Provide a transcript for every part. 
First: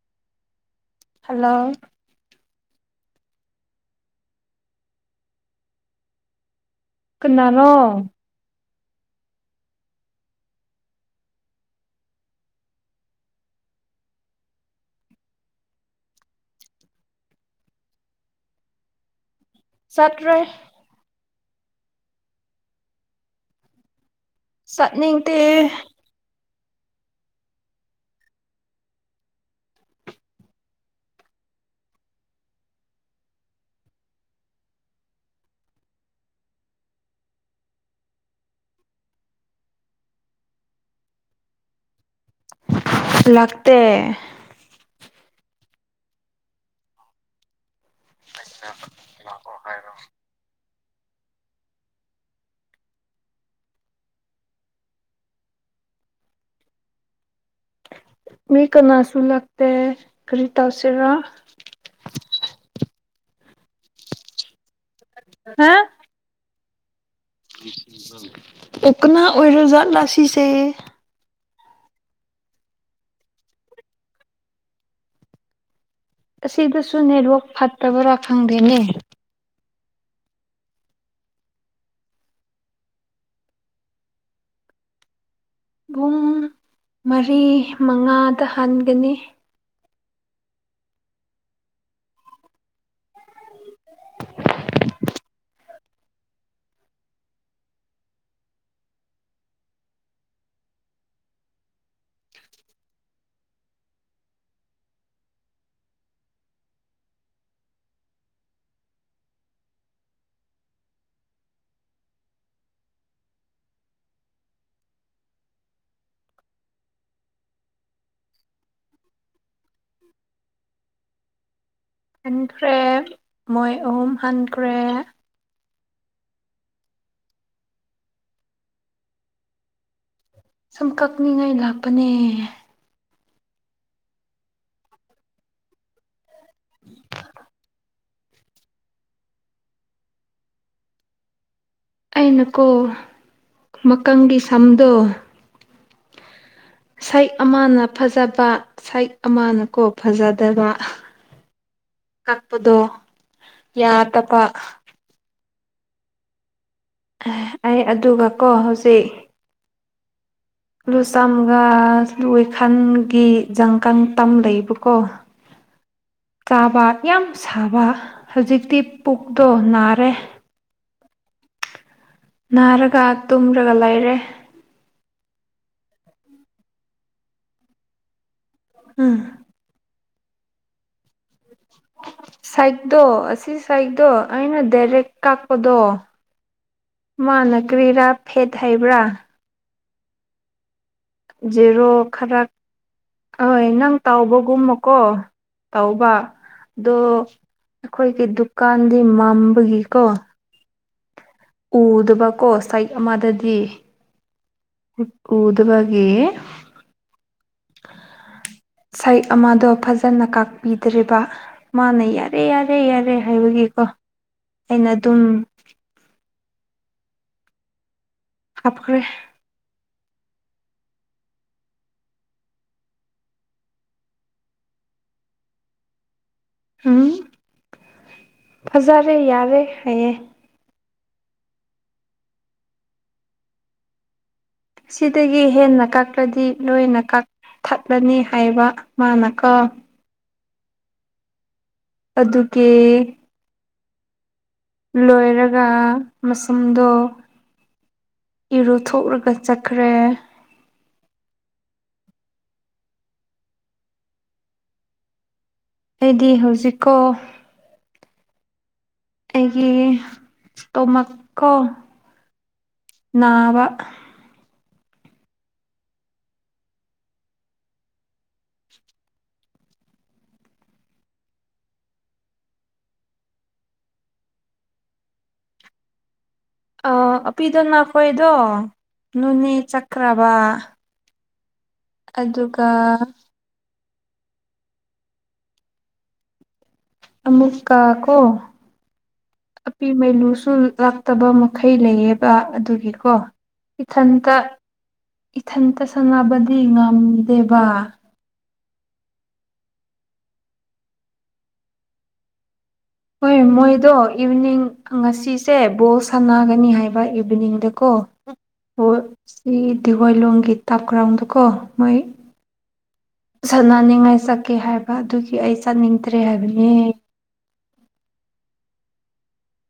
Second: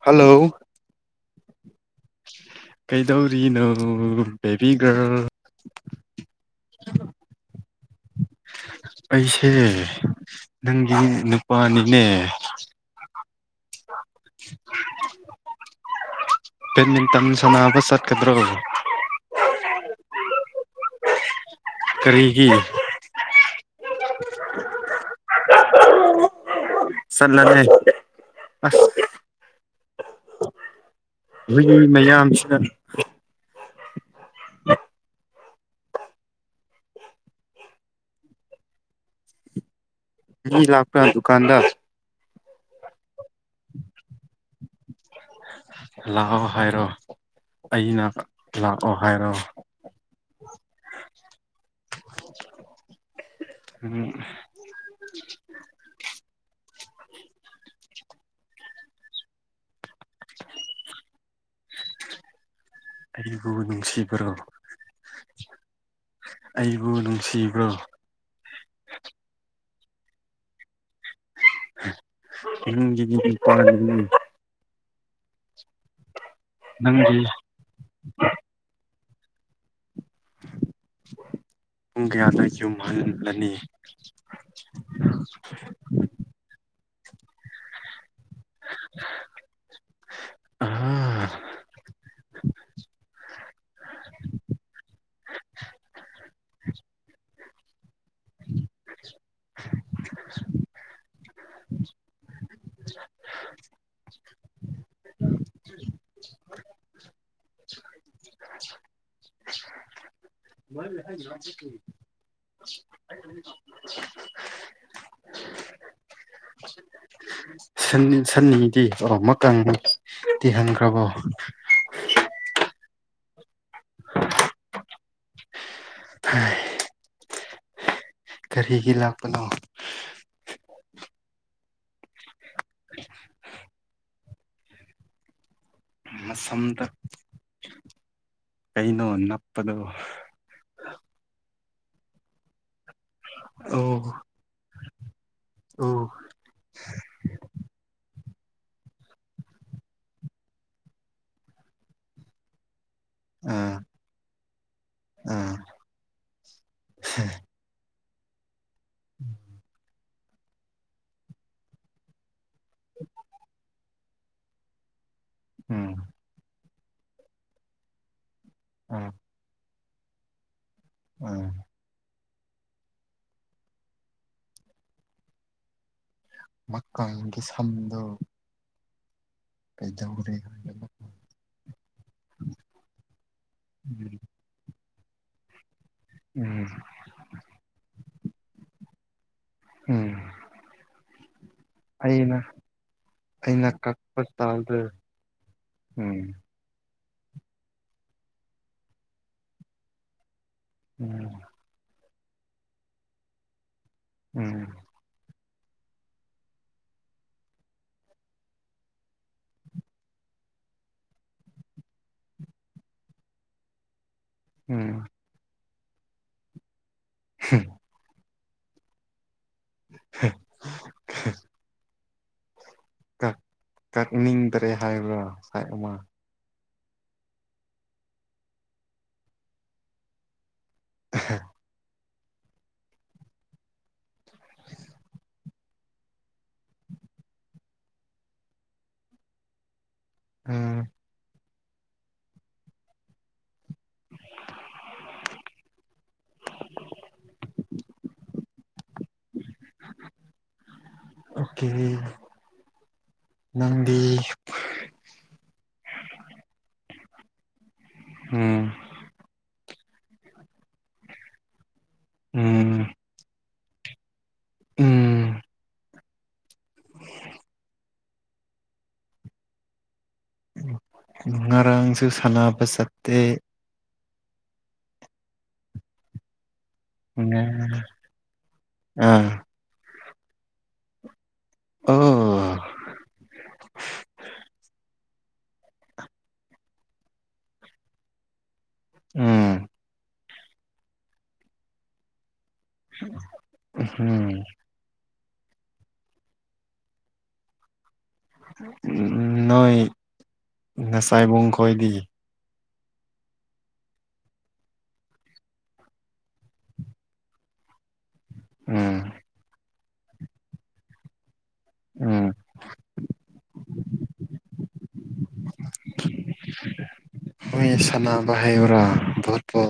Hello hello ꯀꯩꯗꯧꯔꯤꯅꯣ baby girl ꯀꯅꯥꯅꯣ ꯑꯩꯁꯦ ꯅꯪꯒꯤ ꯅꯨꯄꯥꯅꯤꯅꯦ꯫ [inaudible] ꯀꯩꯃꯤꯟꯇꯟ ꯁꯅꯕ ꯆꯠꯀꯗ꯭ꯔꯣ ꯆꯠꯇ꯭ꯔꯦ ꯀꯔꯤꯒꯤ ꯆꯠꯅꯤꯡꯇꯦ꯫ ꯆꯠꯂꯔꯦ ꯑꯁ ꯍꯨꯏ ꯃꯌꯥꯝꯁꯤꯅ ꯃꯤ ꯂꯥꯛꯄ꯭ꯔꯥ ꯗꯨꯀꯥꯟꯗ ꯂꯥꯛꯇꯦ꯫ ꯂꯥꯛꯑꯣ ꯍꯥꯏꯔꯣ ꯑꯩꯅ ꯂꯥꯛꯑꯣ ꯍꯥꯏꯔꯣ꯫ ꯍꯥꯏꯔꯣ ꯎꯝ ꯃꯤ ꯀꯅꯥꯁꯨ ꯂꯛꯇꯦ ꯀꯔꯤ ꯇꯧꯁꯤꯔ ꯑꯩꯕꯨ ꯅꯨꯡꯁꯤꯕ꯭ꯔꯣ ꯍꯥ ꯑꯩꯕꯨ ꯅꯨꯡꯁꯤ ꯑꯣ ꯀꯅꯥ ꯑꯣꯏꯔꯖꯠꯂꯥ ꯁꯤꯁꯦ [unintelligible] ꯑꯁꯤꯗꯁꯨ ꯅꯪꯗꯤ ꯅꯦꯠꯋꯥꯛ ꯐꯠꯇꯕ꯭ꯔꯥ ꯈꯪꯗꯦꯅꯦ ꯄꯨꯡ ꯀꯌꯥꯗ ꯌꯨꯝꯍꯜꯂꯅꯤ ꯄꯨꯡ ꯃꯔꯤ ꯃꯉꯥꯗ ꯍꯟꯒꯅꯤ ꯑꯥ [unintelligible] [unintelligible] [unintelligible] ꯁꯟ ꯁꯟꯅꯤꯗꯤ ꯑꯣ ꯃꯀꯪꯗꯤ ꯍꯟꯈꯔ꯭ꯕꯣ ꯍꯟꯈ꯭ꯔꯦ ꯃꯣꯏ ꯑꯍꯨꯝ ꯍꯟꯈ꯭ꯔꯦ ꯍꯥꯏ ꯀꯔꯤꯒꯤ ꯂꯥꯛꯄꯅꯣ ꯁꯨꯝ ꯀꯛꯅꯤꯡꯉꯥꯏ ꯂꯥꯛꯄꯅꯦ [unintelligible] ꯃꯥꯁꯝꯗ ꯀꯩꯅꯣ ꯅꯞꯄꯗꯣ ꯑꯩꯅꯀꯣ ꯃꯀꯪꯒꯤ ꯁꯝꯗꯣ ꯑꯣ ꯁꯥꯏꯛ ꯑꯃꯅ ꯐꯖꯕ ꯁꯛꯏ ꯑꯃꯅ ꯀꯣ ꯐꯖꯗꯕ ꯀꯛꯄꯗꯣ ꯑꯥ ꯌꯥꯗꯕ ꯑꯥ ꯑꯩ ꯑꯗꯨꯒꯀꯣ ꯍꯧꯖꯤꯛ ꯂꯨ ꯆꯝꯒ ꯂꯨꯏꯈꯜꯒꯤ ꯖꯪꯀꯟ ꯇꯝ ꯂꯩꯕꯀꯣ ꯎꯝ ꯆꯥꯕ ꯌꯥꯝ ꯁꯥꯕ ꯍꯧꯖꯤꯛꯇꯤ ꯄꯨꯛꯇꯣ ꯅꯥꯔꯦ ꯎꯝ ꯅꯥꯔꯒ ꯇꯨꯝꯔꯒ ꯂꯩꯔꯦ ꯃꯀꯪꯒꯤ ꯁꯝꯗꯣ ꯎꯝ ꯀꯩꯗꯧꯔꯦ ꯍꯥꯏꯕꯅꯣ ꯁꯥꯏꯛꯇꯣ ꯑꯁꯤ ꯁꯥꯏꯛꯇꯣ ꯎꯝ ꯑꯩꯅ ꯗꯥꯏꯔꯦꯛ ꯀꯥꯛꯄꯗꯣ ꯎꯝ ꯃꯥꯅ ꯀꯔꯤꯔꯥ ꯐꯦꯠ ꯍꯩꯕ꯭ꯔꯥ ꯎꯝ ꯖꯦꯔꯣ ꯑꯩꯅ ꯈꯔꯛ ꯍꯣꯏ ꯑꯩꯅ ꯅꯪ ꯀꯛꯄ ꯇꯥꯜꯗ ꯇꯧꯕꯒꯨꯝꯃꯀꯣ ꯇꯧꯕ ꯎꯝ ꯑꯗꯣ ꯑꯩꯈꯣꯏꯒꯤ ꯗꯨꯀꯥꯟꯗꯤ ꯃꯝꯕꯒꯤꯀꯣ ꯎꯝ ꯎꯗꯕꯀꯣ ꯁꯥꯏꯠ ꯑꯃꯗꯗꯤ ꯎꯝ ꯎꯗꯕꯒꯤ [unintelligible] ꯁꯛꯏ ꯑꯃꯗꯣ ꯐꯖꯅ ꯀꯥꯛꯄꯤꯗ꯭ꯔꯤꯕ ꯃꯥꯅ ꯌꯥꯔꯦ ꯌꯥꯔꯦ ꯌꯥꯔꯦ ꯍꯥꯏꯕꯒꯤꯀꯣ ꯑꯩꯅ ꯎꯝ ꯑꯗꯨꯝ ꯍꯝ ꯍꯥꯞꯈ꯭ꯔꯦ ꯍ ꯑꯍ ꯀꯛ ꯀꯛꯅꯤꯡꯗ꯭ꯔꯦ ꯍꯥꯏꯕ ꯁꯥꯏ ꯑꯃ ꯎꯝ ꯐꯖꯔꯦ ꯌꯥꯔꯦ ꯍꯥꯏꯌꯦ ꯑꯍ ꯁꯤꯗꯒꯤ ꯍꯦꯟꯅ ꯀꯛꯂꯗꯤ ꯂꯣꯏꯅ ꯀꯛꯊꯠꯂꯅꯤ ꯍꯥꯏꯕ ꯃꯥꯅ ꯀꯣ ꯎꯝ ꯑꯗꯨꯒꯤ [inaudible] ꯂꯣꯏꯔꯒ ꯃꯁꯝꯗꯣ ꯏꯔꯨꯊꯣꯛꯔꯒ ꯆꯠꯈ꯭ꯔꯦ ꯑꯣꯀꯦ ꯅꯪꯗꯤ ꯑꯩꯗꯤ ꯍꯧꯖꯤꯛꯀꯣ ꯎꯝ ꯑꯩꯒꯤ ꯢꯁꯇꯣꯃꯛꯀꯣ ꯎꯝ ꯅꯥꯕ ꯎꯝ [inaudible] ꯉꯔꯥꯡꯁꯨ ꯁꯥꯟꯅꯕ ꯆꯠꯇꯦ ꯑ ꯉꯥ ꯑꯄꯤꯗꯣ ꯅꯈꯣꯏꯗꯣ ꯑꯥ ꯅꯣꯅꯦ ꯆꯈ꯭ꯔꯕ ꯑꯣ ꯑꯗꯨꯒ ꯑꯃꯨꯛꯀ ꯀꯣ ꯎꯝ ꯑꯄꯤ ꯃꯥꯏꯂꯨꯁꯨ ꯂꯥꯛ ꯇꯕ ꯃꯈꯩ ꯂꯩꯌꯦꯕ ꯑꯗꯨꯒꯤꯀꯣ ꯏꯊꯟꯇ ꯎꯝ ꯏꯊꯟꯇ ꯁꯥꯟꯅꯕꯗꯤ ꯉꯝꯗꯦꯕ ꯎꯝ ꯅꯣꯏ ꯅꯁꯥꯏꯕꯨꯡ ꯈꯣꯢꯗꯤ ꯍꯣꯏ ꯃꯣꯏꯗꯣ ꯏꯚꯤꯅꯤꯡ ꯉꯁꯤꯁꯦ ꯕꯣꯜ ꯁꯥꯟꯅꯒꯅꯤ ꯍꯥꯏꯕ ꯏꯚꯤꯅꯤꯡꯗꯀꯣ ꯑꯣ ꯎꯝ ꯁꯤ ꯗꯤꯋꯥꯏꯂꯣꯡꯒꯤ ꯇꯥꯞ ꯀ꯭ꯔꯥꯎꯗꯣꯀꯣ ꯃꯣꯏ ꯎꯝ ꯁꯥꯟꯅꯅꯤꯡꯉꯥꯏ ꯆꯠꯀꯦ ꯍꯥꯏꯕ ꯑꯗꯨꯒꯤ ꯑꯩ ꯆꯠꯅꯤꯡꯗ꯭ꯔꯦ ꯍꯥꯏꯕꯅꯦ ꯍꯣꯏ ꯁꯥꯟꯅꯕ ꯍꯥꯏꯕ꯭ꯔꯥ ꯚꯣꯠꯄꯣ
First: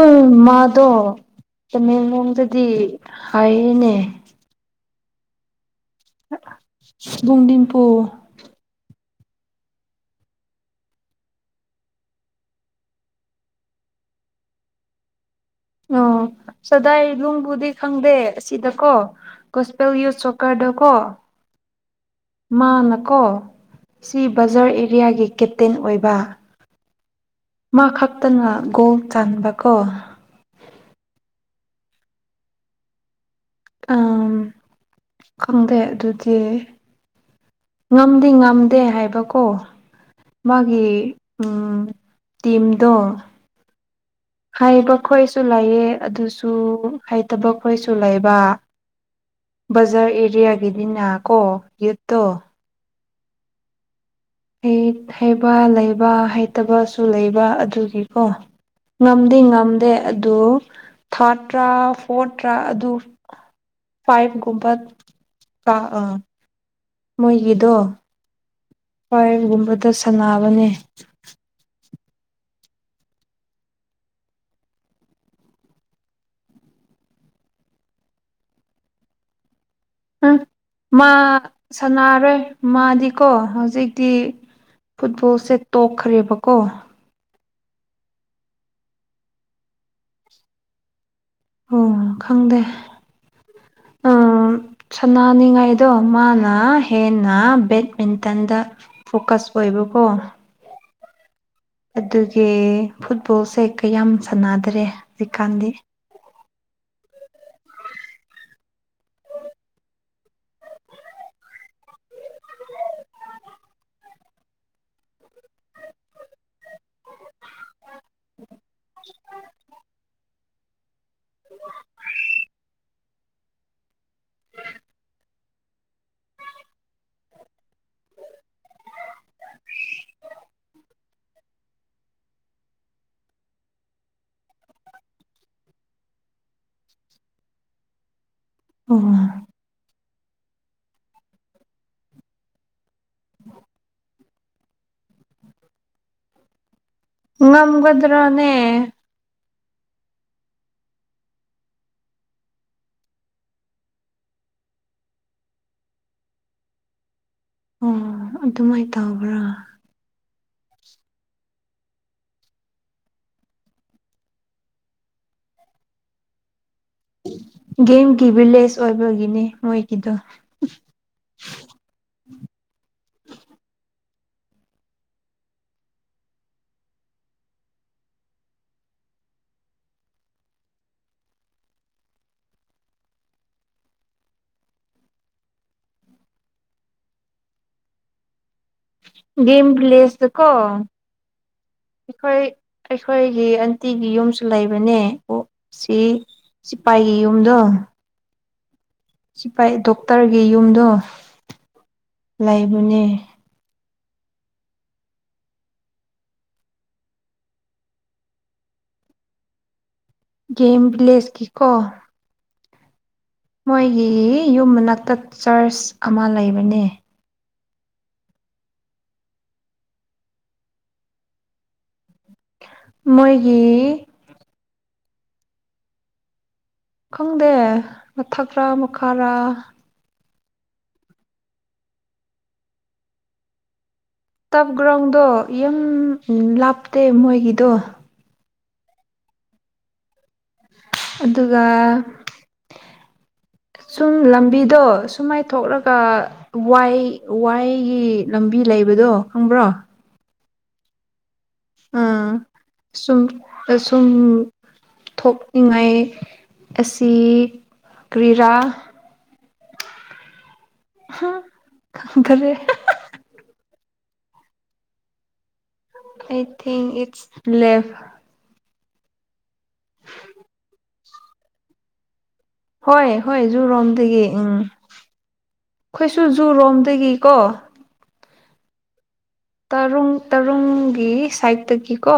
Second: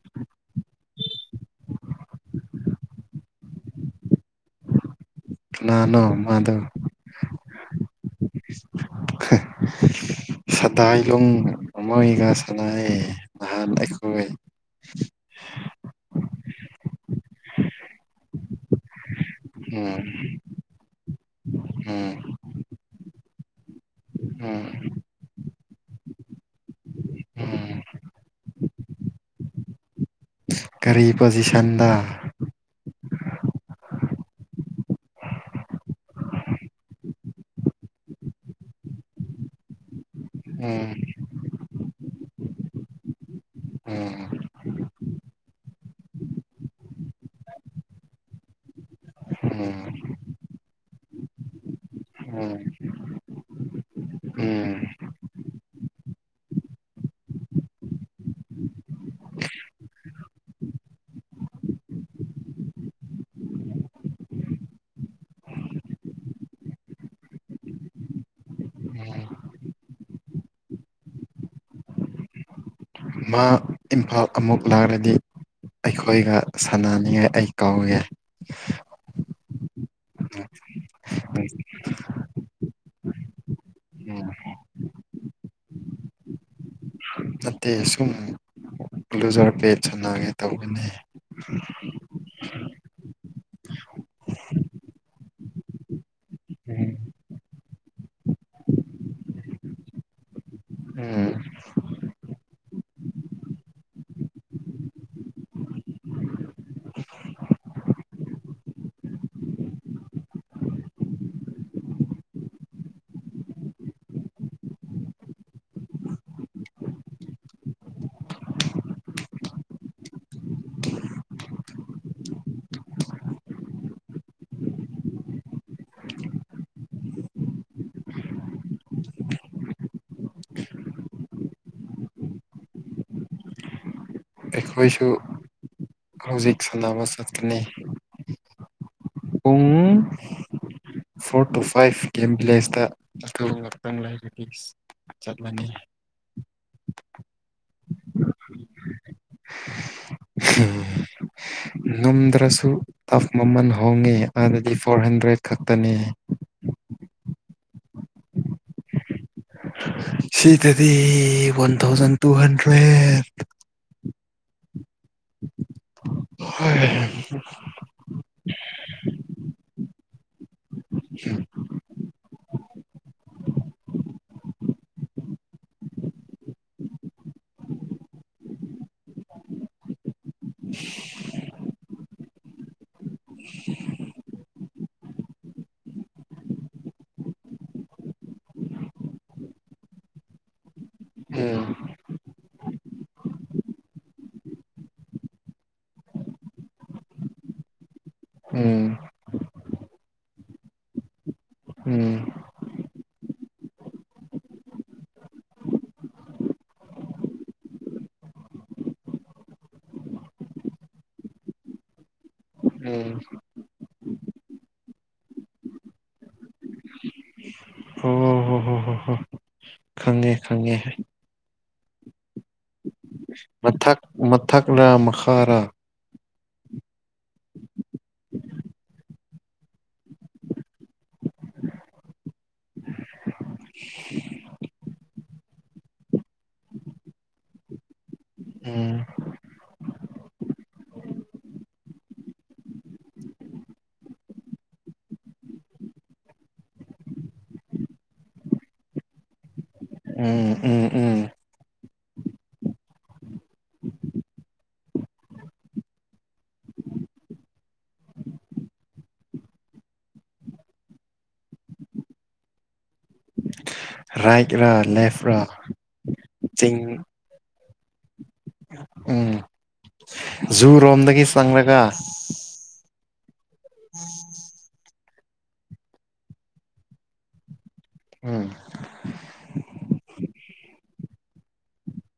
ꯎꯝ ꯃꯥꯗꯣ ꯇꯃꯦꯡꯂꯣꯡꯗꯗꯤ ꯍꯥꯏꯌꯦꯅꯦ ꯀꯅꯥꯅꯣ ꯃꯥꯗꯣ ꯂꯣꯡꯗꯤꯟꯄꯨ ꯍꯥ ꯁꯇꯥꯏꯂꯨꯡ ꯃꯣꯢꯒ ꯁꯅꯩꯌꯦ ꯅꯍꯥꯟ ꯑꯩꯈꯣꯏ ꯑꯣ ꯁꯗꯥꯏ ꯂꯨꯡꯕꯨꯗꯤ ꯈꯪꯗꯦ ꯑꯁꯤꯗꯀꯣ ꯀꯣꯁꯄꯦꯜ ꯎꯝ ꯌꯨ ꯆꯣꯀꯔꯗꯣ ꯀꯣ ꯎꯝ ꯃꯥꯅꯀꯣ ꯁꯤ ꯎꯝ ꯕꯖꯥꯔ ꯑꯦꯔꯤꯌꯥꯒꯤ ꯀꯦꯞꯇꯦꯟ ꯑꯣꯏꯕ ꯎꯝ ꯃꯥ ꯈꯛꯇꯅ ꯒꯣꯜ ꯆꯟꯕ ꯀꯣ ꯀꯔꯤ ꯄꯣꯖꯤꯁꯟꯗ ꯑꯝ ꯈꯪꯗꯦ ꯑꯗꯨꯗꯤ ꯉꯝꯗꯤ ꯉꯝꯗꯦ ꯍꯥꯏꯕꯀꯣ ꯃꯥꯒꯤ ꯎꯝ ꯎꯝ ꯇꯤꯝꯗꯣ ꯑꯝ ꯍꯥꯏꯕ ꯈꯣꯏꯁꯨ ꯂꯩꯌꯦ ꯑꯗꯨꯁꯨ ꯍꯩꯇꯕ ꯈꯣꯏꯁꯨ ꯂꯩꯕ ꯎꯝ ꯕꯖꯥꯔ ꯑꯦꯔꯤꯌꯥꯒꯤꯗꯤꯅꯥ ꯀꯣ ꯌꯨꯠꯇꯣ ꯎꯝ ꯎꯝ ꯍꯩ ꯍꯩꯕ ꯂꯩꯕ ꯍꯩꯇꯕꯁꯨ ꯂꯩꯕ ꯑꯗꯨꯒꯤꯀꯣ ꯉꯝꯗꯤ ꯉꯝꯗꯦ ꯑꯗꯨ ꯊꯥꯔꯠꯇ꯭ꯔꯥ ꯐꯣꯔꯠꯇ꯭ꯔꯥ ꯑꯗꯨ ꯐꯥꯏꯚ ꯀꯨꯝꯕ ꯀꯥ ꯑꯥ ꯃꯣꯏꯒꯤꯗꯣ ꯎꯝ ꯄꯥꯏꯕꯒꯨꯝꯕꯗ ꯁꯥꯟꯅꯕꯅꯦ ꯃꯥ ꯏꯝꯐꯥꯜ ꯑꯃꯨꯛ ꯂꯥꯛꯔꯗꯤ ꯑꯩꯈꯣꯏꯒ ꯁꯥꯟꯅꯅꯤꯉꯥꯏ ꯑꯩ ꯀꯧꯒꯦ ꯎꯝ ꯃꯥ ꯎꯝ ꯁꯥꯟꯅꯥꯔꯣꯏ ꯃꯥꯗꯤꯀꯣ ꯍꯧꯖꯤꯛꯇꯤ ꯐꯨꯠꯕꯣꯜꯁꯦ ꯇꯣꯛꯈ꯭ꯔꯦꯕꯀꯣ ꯅꯠꯇꯦ ꯁꯨꯝ ꯂꯨꯖ꯭ꯔ ꯄꯦꯠ ꯁꯅꯥꯒꯦ ꯇꯧꯕꯅꯦ ꯎꯝ ꯈꯪꯗꯦ [inaudible] ꯁꯅꯥꯅꯤꯡꯉꯥꯏꯗꯣ ꯃꯥꯅ ꯍꯦꯟꯅ ꯕꯦꯠꯃꯤꯟꯇꯟꯗ ꯐꯣꯀꯁ ꯑꯣꯏꯕꯀꯣ ꯎꯝ ꯑꯗꯨꯒꯤ ꯐꯨꯠꯕꯣꯜꯁꯦ ꯀꯌꯥꯝ ꯁꯥꯟꯅꯗꯔꯦ ꯍꯧꯖꯤꯛꯀꯥꯟꯗꯤ ꯎꯝ [unintelligible] [inaudible] [inaudible] ꯑꯩꯈꯣꯏꯁꯨ ꯍꯧꯖꯤꯛ ꯁꯥꯟꯅꯕ ꯆꯠꯀꯅꯤ ꯍꯣꯏ [unintelligible] ꯎꯨꯡ ꯐꯣꯔ ꯇꯨ ꯐꯥꯏꯚ ꯒ‌ꯦꯝ ꯚꯤꯂꯦꯖꯇ ꯑꯗꯨ ꯉꯥꯛꯇꯪ ꯂꯩꯔꯗꯤ ꯆꯠꯂꯅꯤ ꯉꯝꯒꯗ꯭ꯔꯥꯅꯦ ꯎꯝ [unintelligible] ꯉꯝꯗ꯭ꯔꯥꯁꯨ ꯇꯞ ꯃꯃꯜ ꯍꯣꯡꯉꯦ ꯑꯗꯨꯗꯤ ꯐꯣꯔ ꯍꯟꯗ꯭ꯔꯦꯠ ꯈꯛꯇꯅ‌ꯦ ꯑꯣ ꯑꯗꯨꯃꯥꯏꯅ ꯇꯧꯕ꯭ꯔꯥ ꯁꯤꯗꯗꯤ ꯋꯥꯟ ꯊꯥꯎꯖꯟ ꯇꯨ ꯍꯟꯗ꯭ꯔꯦꯠ ꯍ ꯍ ꯍ [unintelligible] ꯒꯦꯝꯒꯤ ꯚꯤꯂꯦꯖ ꯑꯣꯏꯕꯒꯤꯅꯦ ꯃꯣꯏꯒꯤꯗꯣ ꯒꯦꯝ ꯕꯤꯂꯦꯁꯇꯥ ꯀꫭ ꯎꯝ ꯑꯩꯈꯣꯏ ꯑꯩꯈꯣꯏꯒꯤ ꯑꯟꯇꯤꯒꯤ ꯌꯨꯝꯁꯨ ꯂꯩꯕꯅꯦ ꯑꯣ ꯁꯤ ꯁꯤꯐꯥꯏꯒꯤ ꯌꯨꯝꯗꯣ ꯎꯝ ꯁꯤꯐꯥꯏ ꯗꯣꯛꯇꯔꯒꯤ ꯌꯨꯝꯗꯣ ꯎꯝ ꯂꯩꯕꯅꯦ ꯒꯦꯝ ꯕꯤ꯭ꯂꯦꯁꯀꯤ ꯀꯣ ꯎꯝ ꯃꯣꯏꯒꯤ ꯌꯨꯝꯃꯅꯥꯛꯇ ꯆꯔꯆ ꯑꯃ ꯂꯩꯕꯅꯦ ꯍꯣ ꯍꯣ ꯍꯣ ꯍꯣ ꯍꯣ ꯈꯪꯉꯦ ꯈꯪꯉꯦ ꯃꯣꯏ ꯃꯊꯛ ꯃꯊꯛꯂꯥ ꯃꯈꯥꯔꯥ ꯈꯪꯗꯦ ꯃꯊꯛꯔꯥ ꯃꯈꯥꯔꯥ ꯇꯞ ꯒ꯭ꯔꯥꯎꯟꯗꯣ ꯌꯥꯝ ꯂꯥꯞꯇꯦ ꯃꯣꯏꯒꯤꯗꯣ ꯎꯝ ꯑꯗꯨꯒ ꯎꯝ [inaudible] ꯁꯨꯝ ꯂꯝꯕꯤꯗꯣ ꯁꯨꯃꯥꯏ ꯊꯣꯛꯂꯒ ꯋꯥꯏ ꯋꯥꯏꯒꯤ ꯂꯝꯕꯤ ꯂꯩꯕꯗꯣ ꯈꯪꯕ꯭ꯔꯣ ꯎꯝ ꯎꯝ ꯎꯝ ꯑꯥ ꯁꯨꯝ ꯑꯁꯨꯝ ꯊꯣꯛꯅꯤꯡꯉꯥꯏ ꯑꯁꯤ ꯀ꯭ꯔꯤꯔꯥ ꯍꯨꯡ ꯈꯪꯗ꯭ꯔꯦ ꯔꯥꯏꯠꯔꯥ ꯂꯦꯐꯇꯔꯥ ꯑꯥꯏ ꯊꯤꯡ ꯏꯠꯁ ꯂꯦꯞꯐ ꯎꯝ ꯖꯨꯨꯔꯣꯝꯗꯒꯤ ꯆꯪꯂꯒ ꯍꯣꯏ ꯍꯣꯏ ꯖꯨꯔꯣꯝꯗꯒꯤ ꯎꯝ ꯑꯩꯈꯣꯏꯁꯨ ꯖꯨꯔꯣꯝꯗꯒꯤꯀꯣ ꯎꯝ ꯇꯔꯨꯡ ꯇꯔꯨꯡꯒꯤ ꯁꯥꯏꯠꯇꯒꯤꯀꯣ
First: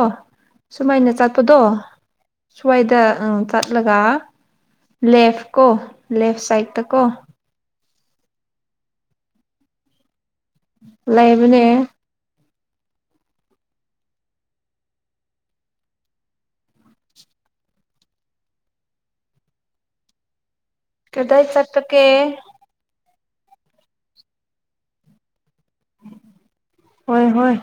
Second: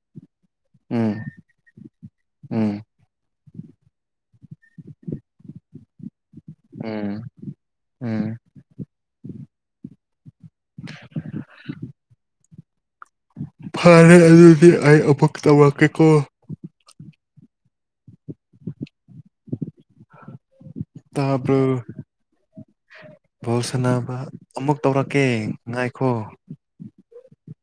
ꯁꯨꯃꯥꯏꯅ ꯎꯝ ꯆꯠꯄꯗꯣ ꯎꯝ ꯁ꯭ꯋꯥꯏꯗ ꯑꯥ ꯆꯠꯂꯒ ꯂꯦꯐ ꯀꯣ ꯂꯦꯐ ꯁꯥꯏꯠꯇꯀꯣ ꯎꯝ ꯎꯝ ꯂꯩꯕꯅꯦ ꯐꯔꯦ ꯑꯗꯨꯗꯤ ꯑꯩ ꯑꯃꯨꯛ ꯇꯧꯔꯛꯀꯦꯀꯣ ꯀꯗꯥꯥꯏ ꯇꯥꯕ꯭ꯔꯣ ꯆꯠꯇ ꯀꯦ ꯕꯣꯜ ꯁꯥꯟꯅꯕ ꯑꯃꯨꯛ ꯇꯧꯔꯛꯀꯦ ꯉꯥꯏꯈꯣ ꯍꯣꯏ ꯍꯣꯏ